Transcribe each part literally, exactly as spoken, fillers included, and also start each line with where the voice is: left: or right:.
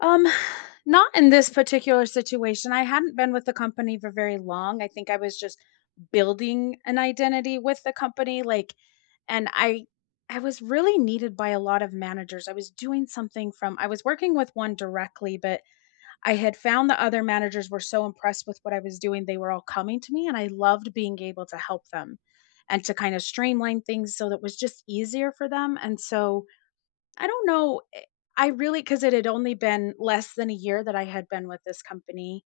left: Um, not in this particular situation. I hadn't been with the company for very long. I think I was just building an identity with the company like and I I was really needed by a lot of managers. I was doing something from I was working with one directly, but, I had found the other managers were so impressed with what I was doing, they were all coming to me and I loved being able to help them, and to kinda streamline things so that was just easier for them, and so I don't know I I really 'cause it had only been less than a year that I had been with this company.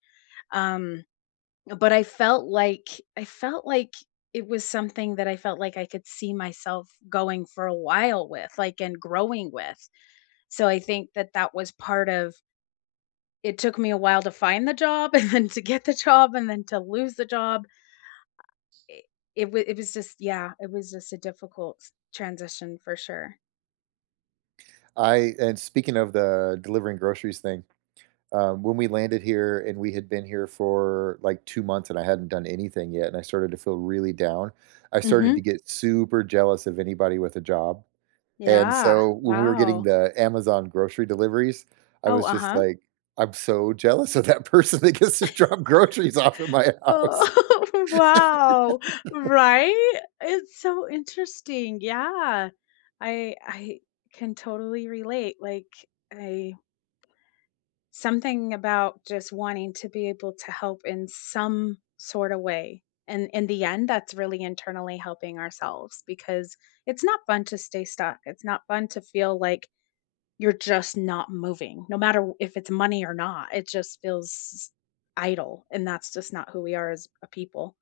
left: Um, but I felt like I felt like it was something that I felt like I could see myself going for a while with, like, and growing with, so I think that that was part of It took me a while to find the job, and to get the job, and then to lose the job. I i it was it was just yeah. It was just a difficult transition, for sure.
right: I and speaking of the delivering groceries thing, um, when we landed here and we had been here for, like, two months and I hadn't done anything yet and I started to feel really down, I started to
left: Mhm.
right: get super jealous of anybody with a job, and
left: Yeah.
right: so when we were getting
left: Wow.
right: the Amazon grocery deliveries, I
left: Oh,
right: was just
left: uh-huh.
right: like, "I'm so jealous of that person that gets to drop groceries off of my house."
left: Oh, wow. Right? It's so interesting. Yeah, I I can totally relate like I Something about just wanting to be able to help in some sorta way, and in the end, that's really internally helping ourselves, because it's not fun to stay stuck. It's not fun to feel like you're just not moving. No matter w if it's money or not, it just feels idle, and that's just not who we are as a people.